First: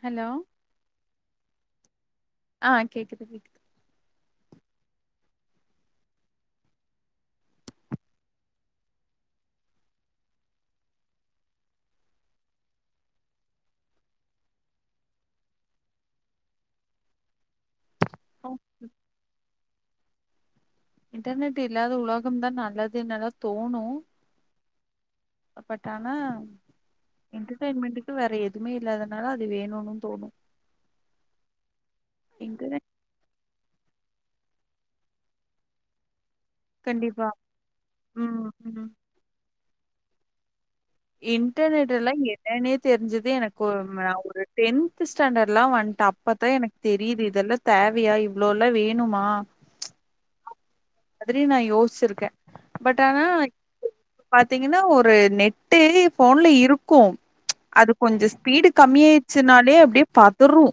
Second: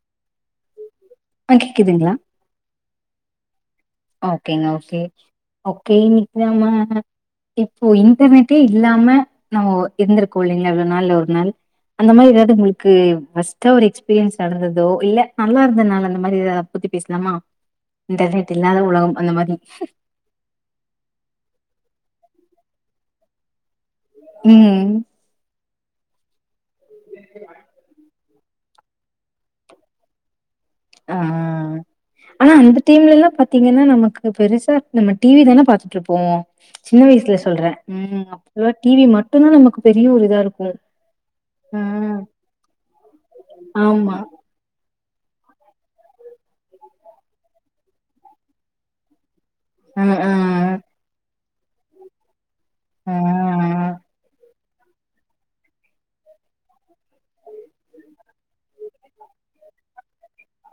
Hello ஆ கேக்குதுங்களா ஆ கேக்குது கேக்குது ஓகேங்க ஓகே ஓகே இன்னைக்கி நம்ம இப்போ இன்டர்நெட்டே இல்லாம நம்ம இருந்திருக்கோ இல்லைங்களா இவ்ளோ நாள்ல ஒரு நாள் அந்த மாரி ஏதாவது உங்களுக்கு வொஸ்ட்டா ஒரு எக்ஸ்பீரியன்ஸ் நடந்ததோ இல்ல நல்லா இருந்தனால அந்த மாரி ஏத அதபத்தி பேசலாமா இன்டர்நெட் இல்லாத உலகம் அந்த மாரி இன்டர்நெட் இல்லாத உலகம்தா நல்லதுன்லா தோணு ம் பட் ஆனா என்டர்டைன்மெண்டுக்கு வேற எதுவுமே இல்லாதனால அது வேணுன்னு தோணு ஆ ஆனா அந்த இன்டர்நெட் டைம்லலா பாத்தீங்கன்னா நமக்கு பெருசா நம்ம டிவி தான பாத்துட்டுருப்போ சின்ன கண்டிப்பா வயசுல சொல்றே ம் அப்பல்லா டிவி மட்டு தா நமக்கு பெரிய ஒரு இதாருக்கு இன்டர்நெட்லா என்னான்னே தெரிஞ்சது எனக்கு ஆ ஆமா ஒரு டென்த் ஸ்டாண்டர்ட்லா வந்ட்ட அப்பதா எனக்கு தெரியுது இதெல்லா தேவையா இவ்ளோலா வேணுமா அ ம் அந்த மாதிரி நா யோசிச்சுருக்கே பட் ஆ ஆனா ஆ பாத்தீங்கனா ஒரு நெட்டு போன்ல இருக்கு அது கொஞ்சோ ஸ்பீடு கம்மி ஆயிடுச்சுனாலே அப்டியே பதறு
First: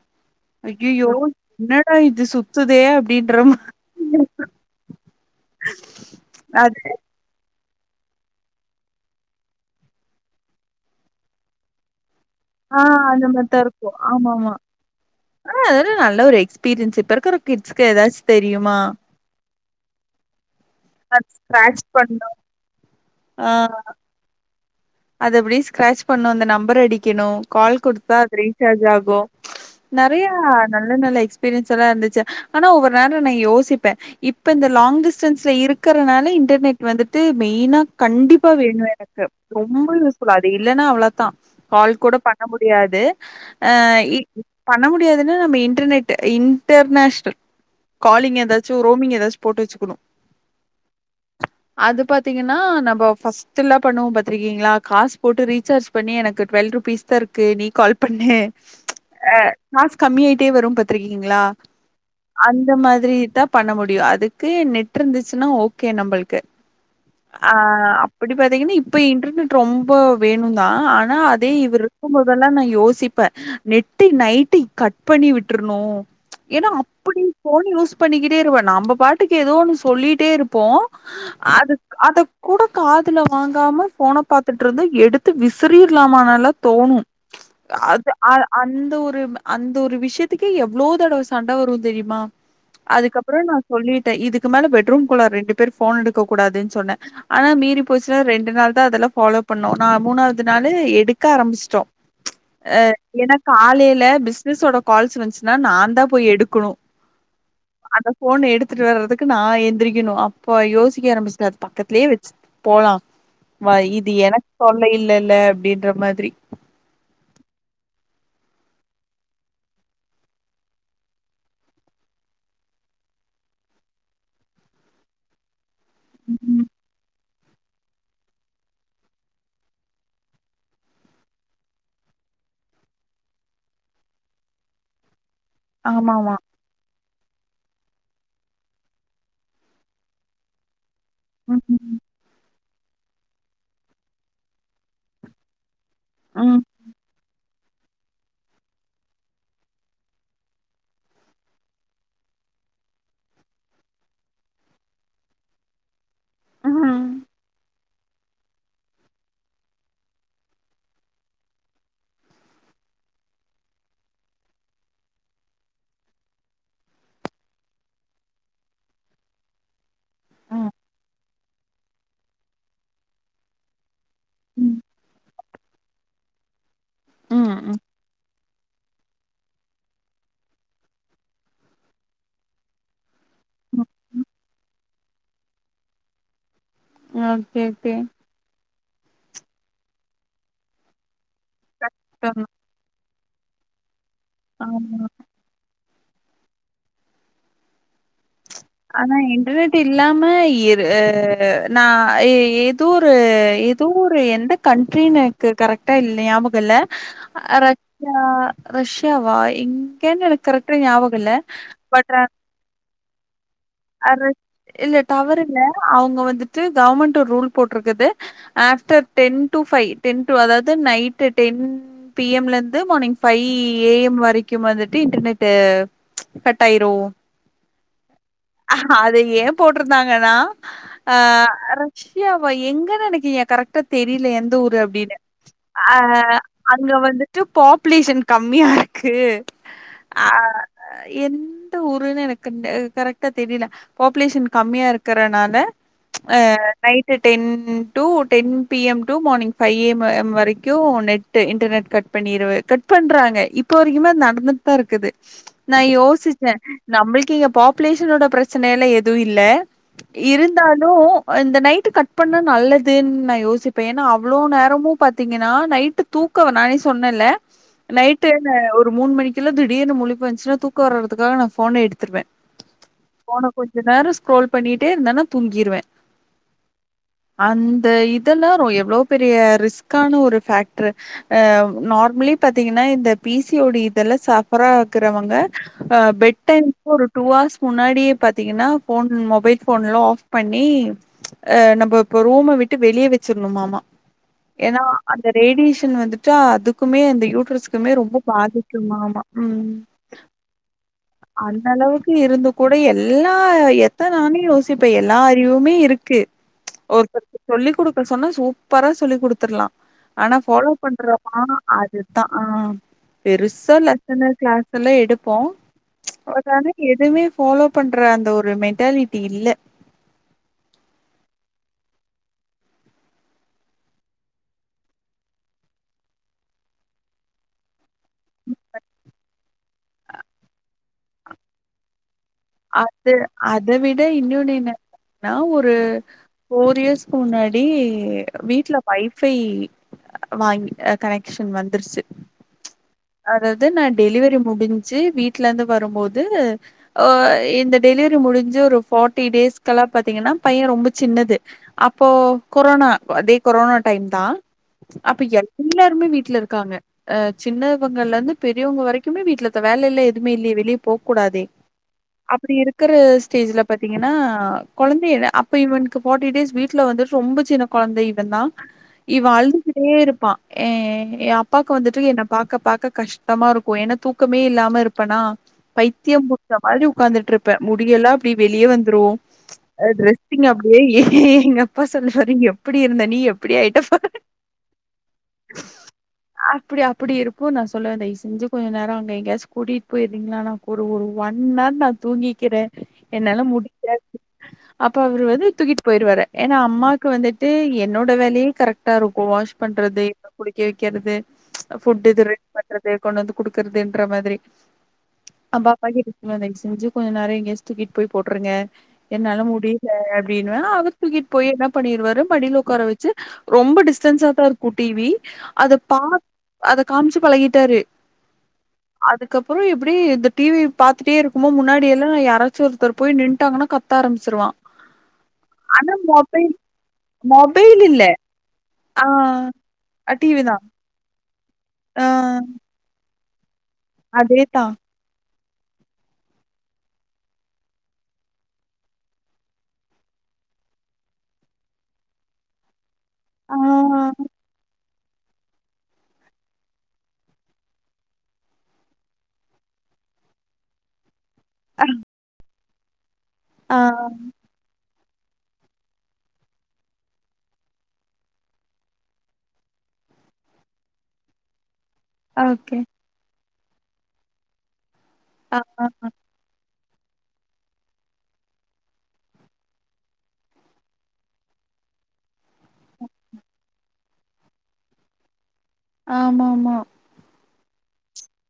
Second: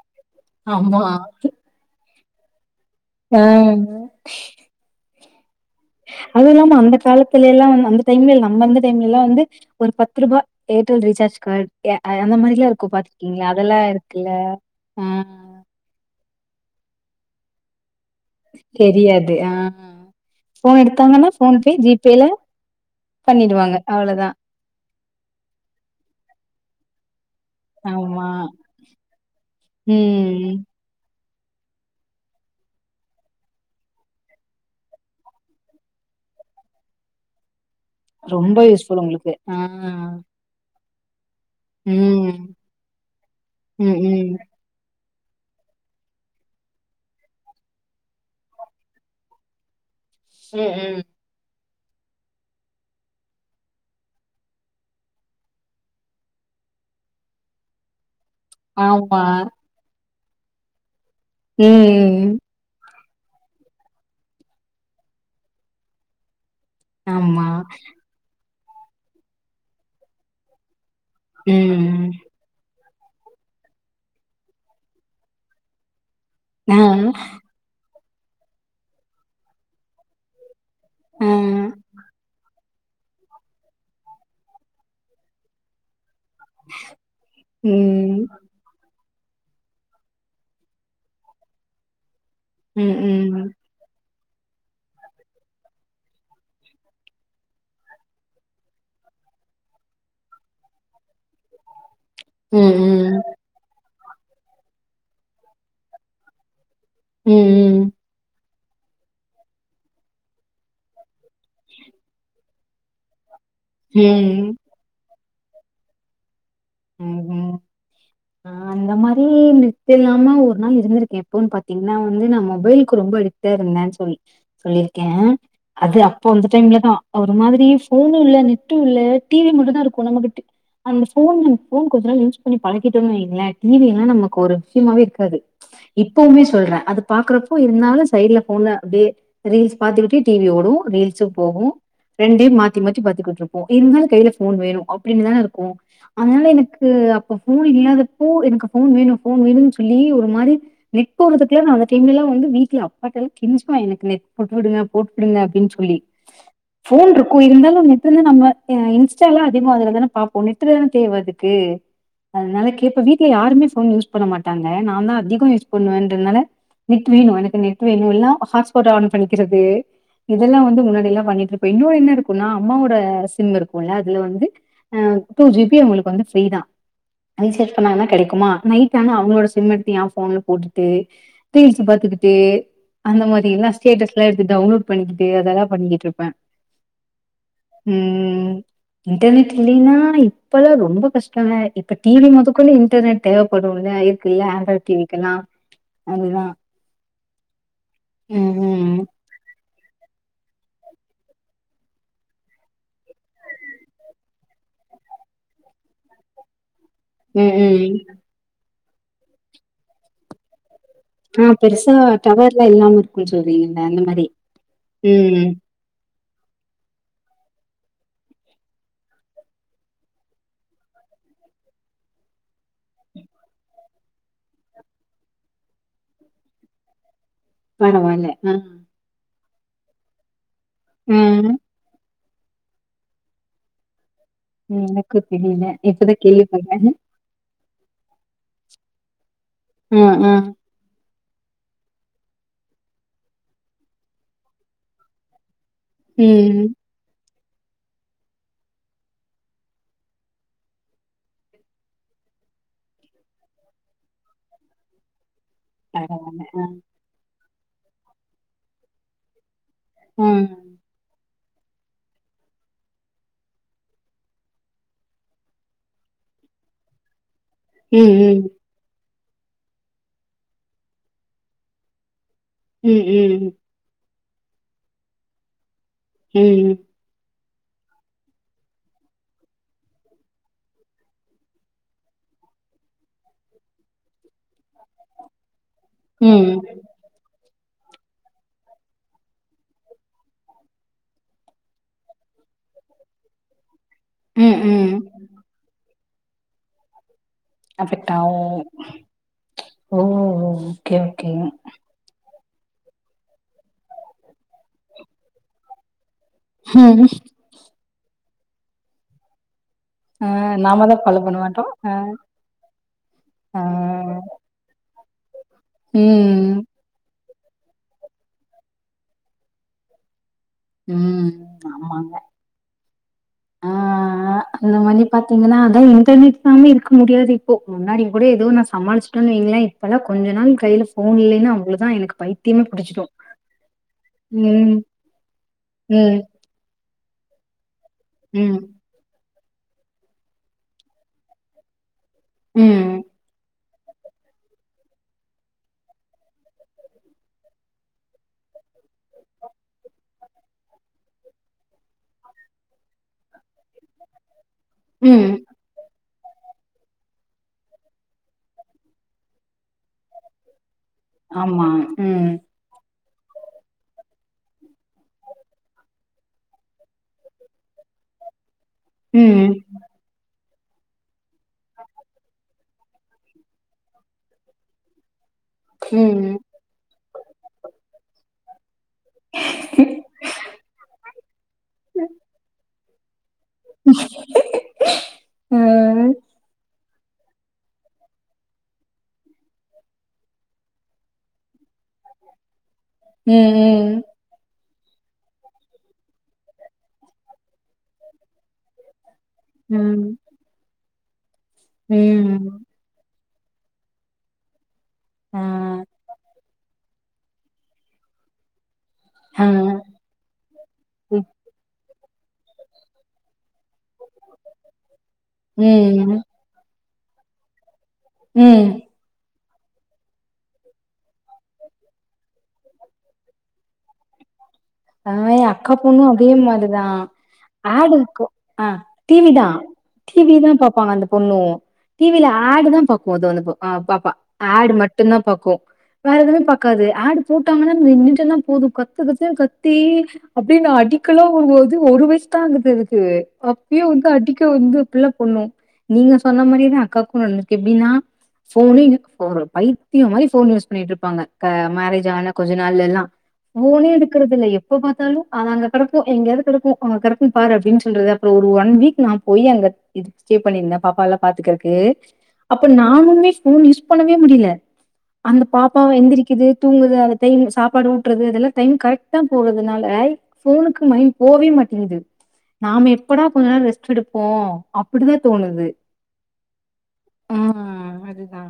அய்யய்யோ ஆமா என்னடா இது சுத்துதே அப்படின்ற ஆ மா அ அதுல்லாம அது அந்த காலத்துலேலா வந்து அந்த டைம்ல நம்மருந்த டைம்லலா வந்து ஒரு பத்து ரூபா ஏர்டெல் ரீசார்ஜ் கார்டு ய அந்த மாரி தியா ஆ இருக்கு அந்த மாரி பாத்துருக்கீங்களா அதெல்லா இருக்குல்ல ஆ ஆ அதல்லா நல்ல ஒரு எஸ்பீரியன்ஸ் இப்ப இருக்கற கிட்ஸ்க்கு ஏதாச்சு தெரியாது ஆ ஃபோன் அது எடுத்தாங்கன்னா போன்பே ஸ்க்ராட்ச் ஜி பேல பண்ணும். பண்ணிடுவாங்க அவ்ளதா அத அப்டி ஸ்க்ராட்ச் பண்ணு அந்த நம்பர அடிக்கணு கால் குடுத்தா ஆமா அது ரீசார்ஜ் ஆகும் ம் நல்ல நல்ல எக்ஸ்பீரியன்ஸ் எல்லா இருந்துச்சு ஆனா ஒவ்வொரு நேர நா யோசிப்பே இப்ப இந்த லாங் டிஸ்டன்ஸ்ல இருக்கிறனால இன்டர்நெட் வந்துட்டு மெயினா கண்டிப்பா ரொம்ப வேணு யூஸ்ஃபுல் எனக்கு உங்களுக்கு ஆ ரொம்ப யூஸ்ஃபுல் அது இல்லன்னா அவ்ளதா கால் கூட பண்ண ம் முடியாது ஆ ம் ம் இ ம் பண்ண முடியாதுன்னா நம்ம இன்டர்நெட் இன்டர்நேஷ்னல் காலிங் எதாச்சு ரோமிங் எதாச்சு போட்டு வச்சுக்கணு சேரி அது பாத்தீங்கன்னா நம்ம ஃபஸ்டல்லா பண்ணுவோ பாத்திங் ருக்கீங்களா காஸ் போட்டு ரீசார்ஜ் பண்ணி எனக்கு டுவெல் ருபீஸ் தா இருக்கு நீ கால் பண்ணு ஆமா அ காசு கம்மியாயிட்டே வரு பாத்திருக்கீங்களா ம் அந்த மாதிரி தா பண்ண முடியு அதுக்கு நெட் இருந்துச்சுனா ஓகே நம்பளுக்கு ஆமா அ எப்டி பாத்தீங்கனா இப்ப இன்டர்நெட் ரொம்ப வேணுன்தா ஆனா அதே இவர் ம் இருக்கும் போதெல்லா நா யோசிப்பே நெட்டு நைட்டு கட் பண்ணி விட்ரணு ஏன்னா ஆ அப்டி போன் யூஸ் பண்ணிக்கிட்டே இருப்பா நம்ப பாட்டுக்கு எதோ ஒன்னு சொல்லிட்டே இருப்போ ஆ அது அத கூட காதுல வாங்காம ஃபோன பாத்துட்டுருந்தா எடுத்து விசிறிற்லாமான்லா தோணு அது ம் அ அந்த ஒரு அந்த ஒரு விஷயத்துக்கே எவ்ளோ தடவ சண்ட வரு தெரியுமா ம் ம் அதுக்கப்புற ம் நா சொல்லிட்டே இதுக்கு மேல பெட்ரூம் குள்ள ரெண்டு பேரு ஃபோன எடுக்க கூடாதுன்னு சொன்னே ஆனா மீறி போச்சுன்னா ரெண்டு நாள் தான் அதெல்லா ஃபாலோ பண்ணோ ந மூணாவது நாள் எடுக்க ஆரம்பிச்சிட்டோ அ ம் ஏன்னா காலையில பிசினஸோட கால்ஸ் வந்துச்சுன்னா நான்தா போய் எடுக்கணு ம் ம் அந்த ஃபோன எடுத்துட்டு வர்றதுக்கு நா எந்திரிக்கணு அப்போ யோசிக்க ஆரம்பிச்சே அது பக்கத்துலேயே வெச்சு போலா வா இது எனக்கு ம். தொல்ல இல்லல அப்படின்ற மாதிரி ம் ம் அ அந்த மாரி நெட்டு இல்லாம ஒரு நாள் இருந்திருக்கே எப்போன்னு பாத்தீங்கன்னா வந்து நா மொபைலுக்கு ரொம்ப அடி டிட்டு இருந்தேன்னு சொல்லி சொல்லிருக்கே அது அப்போ அந்த ம் டைம்ல தா ஒரு மாதிரி ஃபோனு இல்ல நெட்டு இல்ல டிவி மட்டும் தா இருக்கு நம்மகிட்ட அந்த ஃபோன் ஃபோன் கொஞ்ச நாள் யூஸ் பண்ணி பழக்கிட்டோம்னு வைங்களே டிவி எல்லா நமக்கு ஒரு விஷயமே இருக்காது ஆமாமா இப்பவுமே சொல்றே அது பாக்குறப்போ இருந்தாலு சைட்ல ஃபோன்ல அப்டியே ரீல்ஸ் பாத்துக்கிட்டே டிவி ஓடும் ரீல்ஸ் ஸு ம் போகு ரெண்டயு மாத்தி மாத்தி பாத்துக்கிட்டு இருப்போ இருந்தாலு கையில ஃபோன் வேணு அப்டின்னுதானே இருக்கு அதுனால ம் எனக்கு அப்ப ஃபோன் இல்லாதப்போ எனக்கு ஃபோன் வேணு போன் வேணுனு சொல்லி ஒரு மாரி நெட் போடுறதுக்கெல்லா நா அந்த டைம்ல எல்லா வந்து வீட்ல அப்பாட்ட எல்லா கெஞ்சுவ எனக்கு நெட் போட்டு விடுங்க போட்டு விடுங்க அப்டின்னு சொல்லி ஃபோன் ம் இருக்கு இருந்தாலு நெட் இருந்தா நம்ம இன்ஸ்டா எல்லா அதிகம் அதுலதானே பாப்போ நெட்டு தானே தேவ அதுக்கு அதுனால கேப்ப வீட்ல யாருமே ஃபோன் யூஸ் பண்ண மாட்டாங்க நான் தா அதிகம் யூஸ் பண்ணுவேன்றதுனால நெட் வேணு எனக்கு நெட் வேணு இல்லனா ஹாட்ஸ்பாட் ஆன் பண்ணிக்கிறது இதெல்லா ம் வந்து முன்னாடியெல்லா பண்ணிட்டு இருப்பே இன்னோனு என்ன இருக்குன்னா அம்மாவோட சிம் இருக்கு ல்ல அதுல வந்து ம் அ டூ ஜி பி உங்களுக்கு வந்து ஃப்ரீதா ரீசட் ம் பண்ணாங்கனா கிடைக்குமா நைட் ஆனா அவுங்களோட சிம் எடுத்து ஏ ஃபோன்ல போட்டுட்டு ரீல்ஸ் பாத்துக்கிட்டு அந்த மாரி எல்லா ம் ஸ்டேட்டஸ் எல்லா எடுத்து டவுன்லோட் பண்ணிகிட்டு அதெல்லாம் பண்ணிகிட்ருப்ப ஓகே ஓகே ம் இன்டர்நெட் இல்லைன்னா இப்பல்லா ரொம்ப கஷ்டோங்க இப்ப டி வி ஆமா. மொதக்குள்ள இன்டர்நெட் தேவப்படுல்ல இருக்குல்ல ஆண்ட்ராய்ட் டி விக்கெல்லா அதுதா ஆனா இன்டர்நெட் டு இல்லாம இரு அ நா இ எதோ ஒரு ஏதோ ஒரு எந்த கண்ட்ரினு எனக்கு கரெக்டா இல் ஞாபகோ இல்ல ம், அ ம். ரஷ்யா ரஷ்யாவா எங்கனு எனக்கு கரெக்ட்டா ஞாப அ பெருசா டவர்ல்லா இல்லாம இருக்குன்னு சொல்றீங்கள அந்த மாரி ம் ம் அவுங்க வந்துட்டு கவர்மெண்ட்டு ஒரு ரூல் போட்ருக்குது after ten to five ten to அதாவது நைட்டு டென் பி எம்ல இருந்து மார்னிங் ஃபை ஏ எம் வரைக்கு வந்துட்டு இன்டர்நெட்டு கட்டாயிரு பரவால்ல அ அது ஏ போட்டிருந்தாங்கன்னா அ ஆ. அரச் ஏ அவ எங்கன்னு எனக்கி கரெக்ட்டா தெரில எந்த ஊரு ம். அப்டின்னு எனக்கு தெரியல. அ இப்பதான் கேள்விப்படுறேன். அங்க வந்துட் டு பாப்புலேஷன் கம்மியா இருக்கு ஆ, அ ஆ. அ எந்த ஊருன்னு எனக்கு கரக் ட்டா தெரியல பாப்புலேஷன் கம்மியா இருக்கறனால அ ம். Night ten to ten P M to morning five A M ம் வரைக்கு நெட் டு இன்டர்நெட் கட் பண்ணிரு கட் பண்றாங்க இப்ப வரைக்குமே நடந்து ட்டா இருக்குது நா பரவால்ல. யோசிச்ச ஆ. நம்மளுக்கே இங்க பாப் ப்லேஷனோட பிரச்சன எல்லா எது இல்ல ஆ. இருந்தா டு இந்த நைட்டு கட் பண்ண நல்லதுன்னு நா யோசிப்ப‌ ஏனா அவ்ளோ நேரமு பாத்தீங்கன்னா நைட்டு தூக்க வ நானே சொன்னேல ம், நைட்டு ம். ந ஒரு மூணு மணிக்கெல்லா திடீர்னு மூழிப்பு வந்துச்சுன்னா தூக்க வர்றதுக்காக நா ஃபோன எடுத்துருவ ம், ஃபோன ம். கொஞ்ச நேரோ ஸ்க்ரோல் பண்ணிட்டே இருந்தனா தூங்கிருவ ம் அந்த இதெல்லா ரொ எவ்ளோ பெரிய ரிஸ்க்கான ஒரு ஃபக்ட்ரு அ நார்மலி பாத்தீங்கன்னா இந்த பி சி ஓ டி இதுல்ல சஃப்ரா ஆக்குறவங்க அ பெட் ம். டைம்க்கு ஒரு டூ ஹார்ஸ் முன்னாடியே பாத்தீங்கன்னா ஃபோன் மொபைல் ஃபோன்ல்லா ஆஃப் பண்ணி அ நம்ப இப்ப ரூம விட்டு வெளிய வச்சிறணுமாமா ம், ஏனா ம். அந்த ரேடியேஷன் வந்துட்டு அதுக்குமே அந்த யூட்ரஸ் க்குமே அஃபெக்ட் ரொம்ப ஆவும். பாதிக்குமாமா ம் ஓ! Okay, okay. அந்தளவுக் கு இருந்து கூட எல்லா எத்த நானே யோசிப்பே எல்லா அறிவுமே இருக்கு ஒருத்தருக்கு சொல்லிக் குடுக்க சொன்னா சூப்பரா சொல்லிக் குடுத்துடலா ஆ ஆனா ஃபாலோ நாம தா ஃபாலோ பண்ண பன்றோமா மாட்டோ ஆ அதுதா அ ஆ பெருசா லெசனு கிளாஸ் சுல்லா எடுப்போ ம் அதுக்கான எதுமே ஃபாலோ பண்ற அந்த ஒரு மென்டாலிட்டி இல்ல ம் ஆமாங்க ஆ ஆ அந்த மாரி பாத்தீங்கன்னா அதா இன்டர்நெட்லாமே இருக்க முடியாது இப்போ முன்னாடி கூட எதோ நா சமாளிச்சுட்டேன்னு வைங்களே இப்பல்லா கொஞ்ச நாள் கையில ஃபோன் இல்லைன்னா அவ்ளோ தா எனக்கு பைத்தியமே புடிச்சிடு அது அத விட இன்னொன்னு ம் என்னன்னா ஒரு ம் ஃபோர் இயர்ஸ்க்கு முன்னாடி ம் வீட்ல வைஃபை வாங்கி கனெக்க்ஷன் வந்துருச்சு ம் அதா வது நா டெலிவரி முடிஞ்சு வீட்ல இருந்து வரும்போது இந்த டெலிவரி முடிஞ்சு ஒரு ஃபார்ட்டி டேஸ்க்கெல்லா பாத்தீங்கன்னா பையன் ரொம்ப சின்னது அப்போ கொரோனா அதே கொரோனா டைம் தா அப்ப ம் எ எல்லாருமே வீட்ல இருக்காங்க அ சின்னவங்கல இருந்து பெரியவங்க வரைக்குமே வீட்டுல தா வேல எல்லா எதுவுமே இல்லையே வெளிய போக கூடாதே ஆ உம் அப்படி இருக்கிற ஸ்டேஜ்ல பாத்தீங்கன்னா கொழந்தை அப்போ இவனுக்கு ஃபார்ட்டி டேஸ் வீட்டுல வந்துட்டு ரொம்ப சின்ன கொழந்த இவன் தா இவ ம் அழுதுக்கிட்டு ட்டே இருப்பான் ஏ என் அப்பாக்கு வந்துட்டு என்ன பாக்க பாக்க கஷ்டமா இருக்கும் ஏன்னா தூக்கமே இல்லாம இருப் ன்னா பைத்தியம் ம் புடிச்ச மாரி உக்காந்துட்டு இருப்ப முடியெல்லா அப்டி வெளிய வந்து துருவோம் அ ட்ரெஸ்சிங் அப்டியே ஏ எங்க அப்பா சொல்லுவாரு எப்புடி இருந்த நீ எப் இப்டி ஆயிட்ட பாரு உம் அப்படி அப்படி இருப்ப நா சொல்லுவ தயவு செஞ்சு கொஞ்ச நேரம் அங்க எங்கயாச்சு கூடிட்டு போய்றீங்களா நா ஒரு ஒரு ஒன் ஹார் நா தூங்கிக்கிறே ம் என்னால முடியில ம் அப்ப அவரு வந்து தூக்கிட்டு போயிருவாரு ஏன்னா அம்மாக்கு வந்துட்டு என்னோட வேலயே கரெக்ட்டா இருக்கும் வாஷ் பன்றது ம் என்ன குளிக்க வைக்கிறது ஃபுட் இது ரெடி ம் பன்றது கொண்டு வந்து குடுக்குறதுன்ற மாதிரி ஆ அம்மி மாயி தயவு செஞ்சு கொஞ்ச நேரம் எங்கயாச்சு தூக்கிட்டு போய் போட்டுருங்க என்னால ஆ முடியல ல அப்படின்னுவ அவரு தூக்கிட்டு போய் என்ன பண்ணிருவாரு மடியில உக்கார வச்சு ரொம் டிஸ் ச்சாதா இருக்கு டிவி அத பா ம் அத காமிச்சு பழகிட்டாரு உம் அதுக்கப்புறம் இப்படி இந்த டிவி பாத்துட்டே இருக்கும் போ முன்னாடி எல்லாம் யாராச்சு ஒருத்தர் போய் நின்ட்டாங்கன்னா கத்த ஆரம்பிச்சிருவா ஆ என் அக்கா பொண்ணும் அதே மாரிதா மொபைல் அடு இல்ல. இருக்கும் ஆ டிவி தா அ டிவி தா தான். பாபப்பாங்க அந்த பொண்ணு ஆ டிவில அடு தா பாக்கும் அந்த பாப்பா அடு அதேதான். மட்டு டுதா பாக்கும் வேற எதுவுமே பாக்காது ஆட் போட்டாங்கன்னா நின்னுட்டன்னா போதும் கத்து கத்துனு கத்து தி அப்படி என்ன அடிக்கலா வருது அது ஒரு வயசு தா ஆகுது ஆ அப்பயே வந்து அடிக்க வந்து அப்படிலா பண்ணும் நீங்க சொன்ன மாரிதா அக்காக்கும் வந்துருக்கு எப்படின்னா ஃபோனு ஃபோனு பைத்தியம் மாதிரி ஃபோன் யூஸ் பண்ணிட்டு இருப்பாங்க க மேரேஜ் ஆன கொஞ்சம் நாள்ல எல்லா ஆ ஃபோனே எடுக்குறது இல்லையே எப்ப பாத்தாலும் அது அங்க கிடக்கும் எங்கேயாது கிடக்கும் அங்க கிடக்கும் பாரு அப்படின்னு சொல்றது அப்புறம் ஒரு ஒன் வீக் நா போய் அங்க இது ஸ்டே பண்ணியிருந்தேன் பாப்பா எல்லா பாத்துக்கிறதுக்கு அப்ப ஓகே. நானுமே ஃபோன் யூஸ் பண்ணவே முடியல அந்த அ பாப்பாவ எந்திரிக்குது தூங்குது அந்த டைம் சாப்பாடு ஊட்டுறது அதெல்லா டைம் கரெக்டா போறதுனால ஃபோனுக்கு மைண்ட் போவே மாட்டேங்குது நாம எப்படா கொஞ்ச நேரம் ரெஸ்ட் எடுப்போ அப்படிதா தோணுது ஆமா ஆமா ஆ அதுதா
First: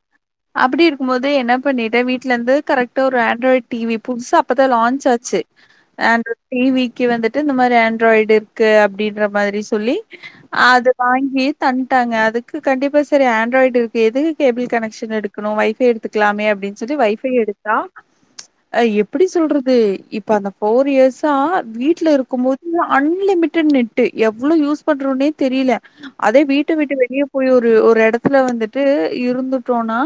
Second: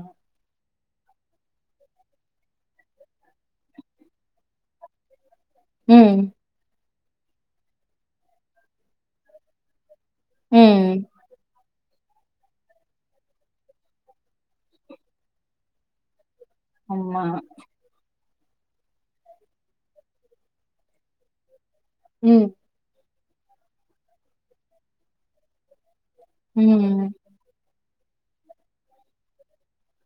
அப்டி இருக்கும் போது என்ன பண்ணிட்டே வீட்ல இருந்து கரெக்டா ஒரு ஆண்ட்ராய்டு டிவி புதுசா அப்பதா லான்ச் ஆச்சு ஆ ம். டிவிக்கு வந்துட்டு இந்த மாரி ஆண்ட்ராய்டு இருக்கு அப்டின்ற மாரி சொல்லி அது ம். வாங்கி தந்துட்டாங்க அதுக்கு கண்டிப்பா செரி ஆண்ட்ராய்டு இருக்கு எது கேபிள் கனெக்க்ஷன் எடுக்கணு வைஃபை எடுத்துக்கலாமே அப்டின்னு சொல்லி ஆமா. வைஃபை எடுத்தா ஆ எப்டி சொல்றது இப்ப அந்த ஃபோர் இயர்ஸா வீட்ல இருக்கு ம். போது அன்லிமிட்டேட் நெட்டு எவ்ளோ யூஸ் பண்றோனே தெரில அதே வீட்ட விட்டு ம். வெளியே போய் ஒரு ஒரு எடத்துல வந்துட்டு இருந்துட்டோன்னா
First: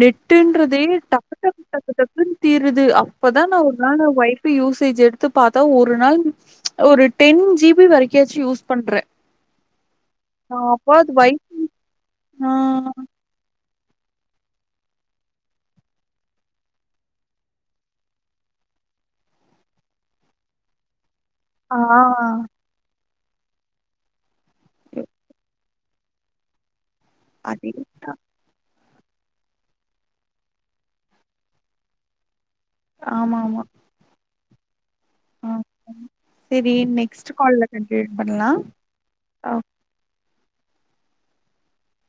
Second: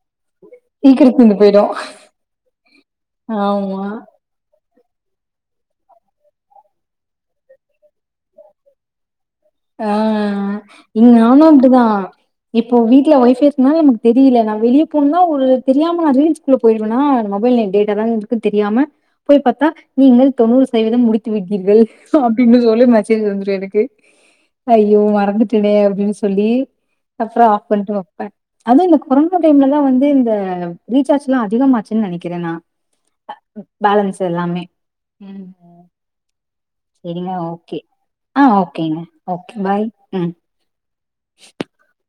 நெட் நெட்டுன்றதே சீக்கிரம் டக் தீந்து டக் போயிடும். டக் டக்குன்னு தீருது அப்பதா நா ஒரு ஆமா. நாள் வை யூசேஜ் எடுத்து பாத்தா ஒரு நாள் ஒரு டென் ஜி பி வரைக்காச்சு யூஸ் பண்றே ஆ நா அப்போ இங்க அது வை நானு அப்டிதா ஆ இப்போ வீட்ல வைஃபை இருக்கனால நமக்கு தெரில நா வெளிய போனேன்னா ஒரு தெரியாம நா ரீல்ஸ்குள்ள போயிடுவேன்னா மொபைல் டேட்டாதா இருக்குன்னு தெரியாம போய் பாத்தா நீங்கள் தொண்ணூறு சதவீதம் முடித்து ஆ விட்டீர்கள் அப்டின்னு சொல்லி மெசேஜ் வந்துரு எனக்கு ஐய்யோ மறந்துட்டனே அப்டின்னு சொல்லி அப்றோ ஆஃப் பண்ணிட்டு அதேதா வைப்ப அது இந்த கொரோனா டைம்லலா வந்து இந்த ரீசார்ஜ் எல்லா அதிகமாச்சுன்னு நெனைக்கிறே நா ஆமாம்மா பேலன்ஸ் எல்லாமே ம் செரி நெக்ஸ்ட் செரிங்க கால்ல ஓகே கண்டினியூ ஆ பண்லா ஓகேங்க ஆ ஓகே பாய் ம் [inaudible]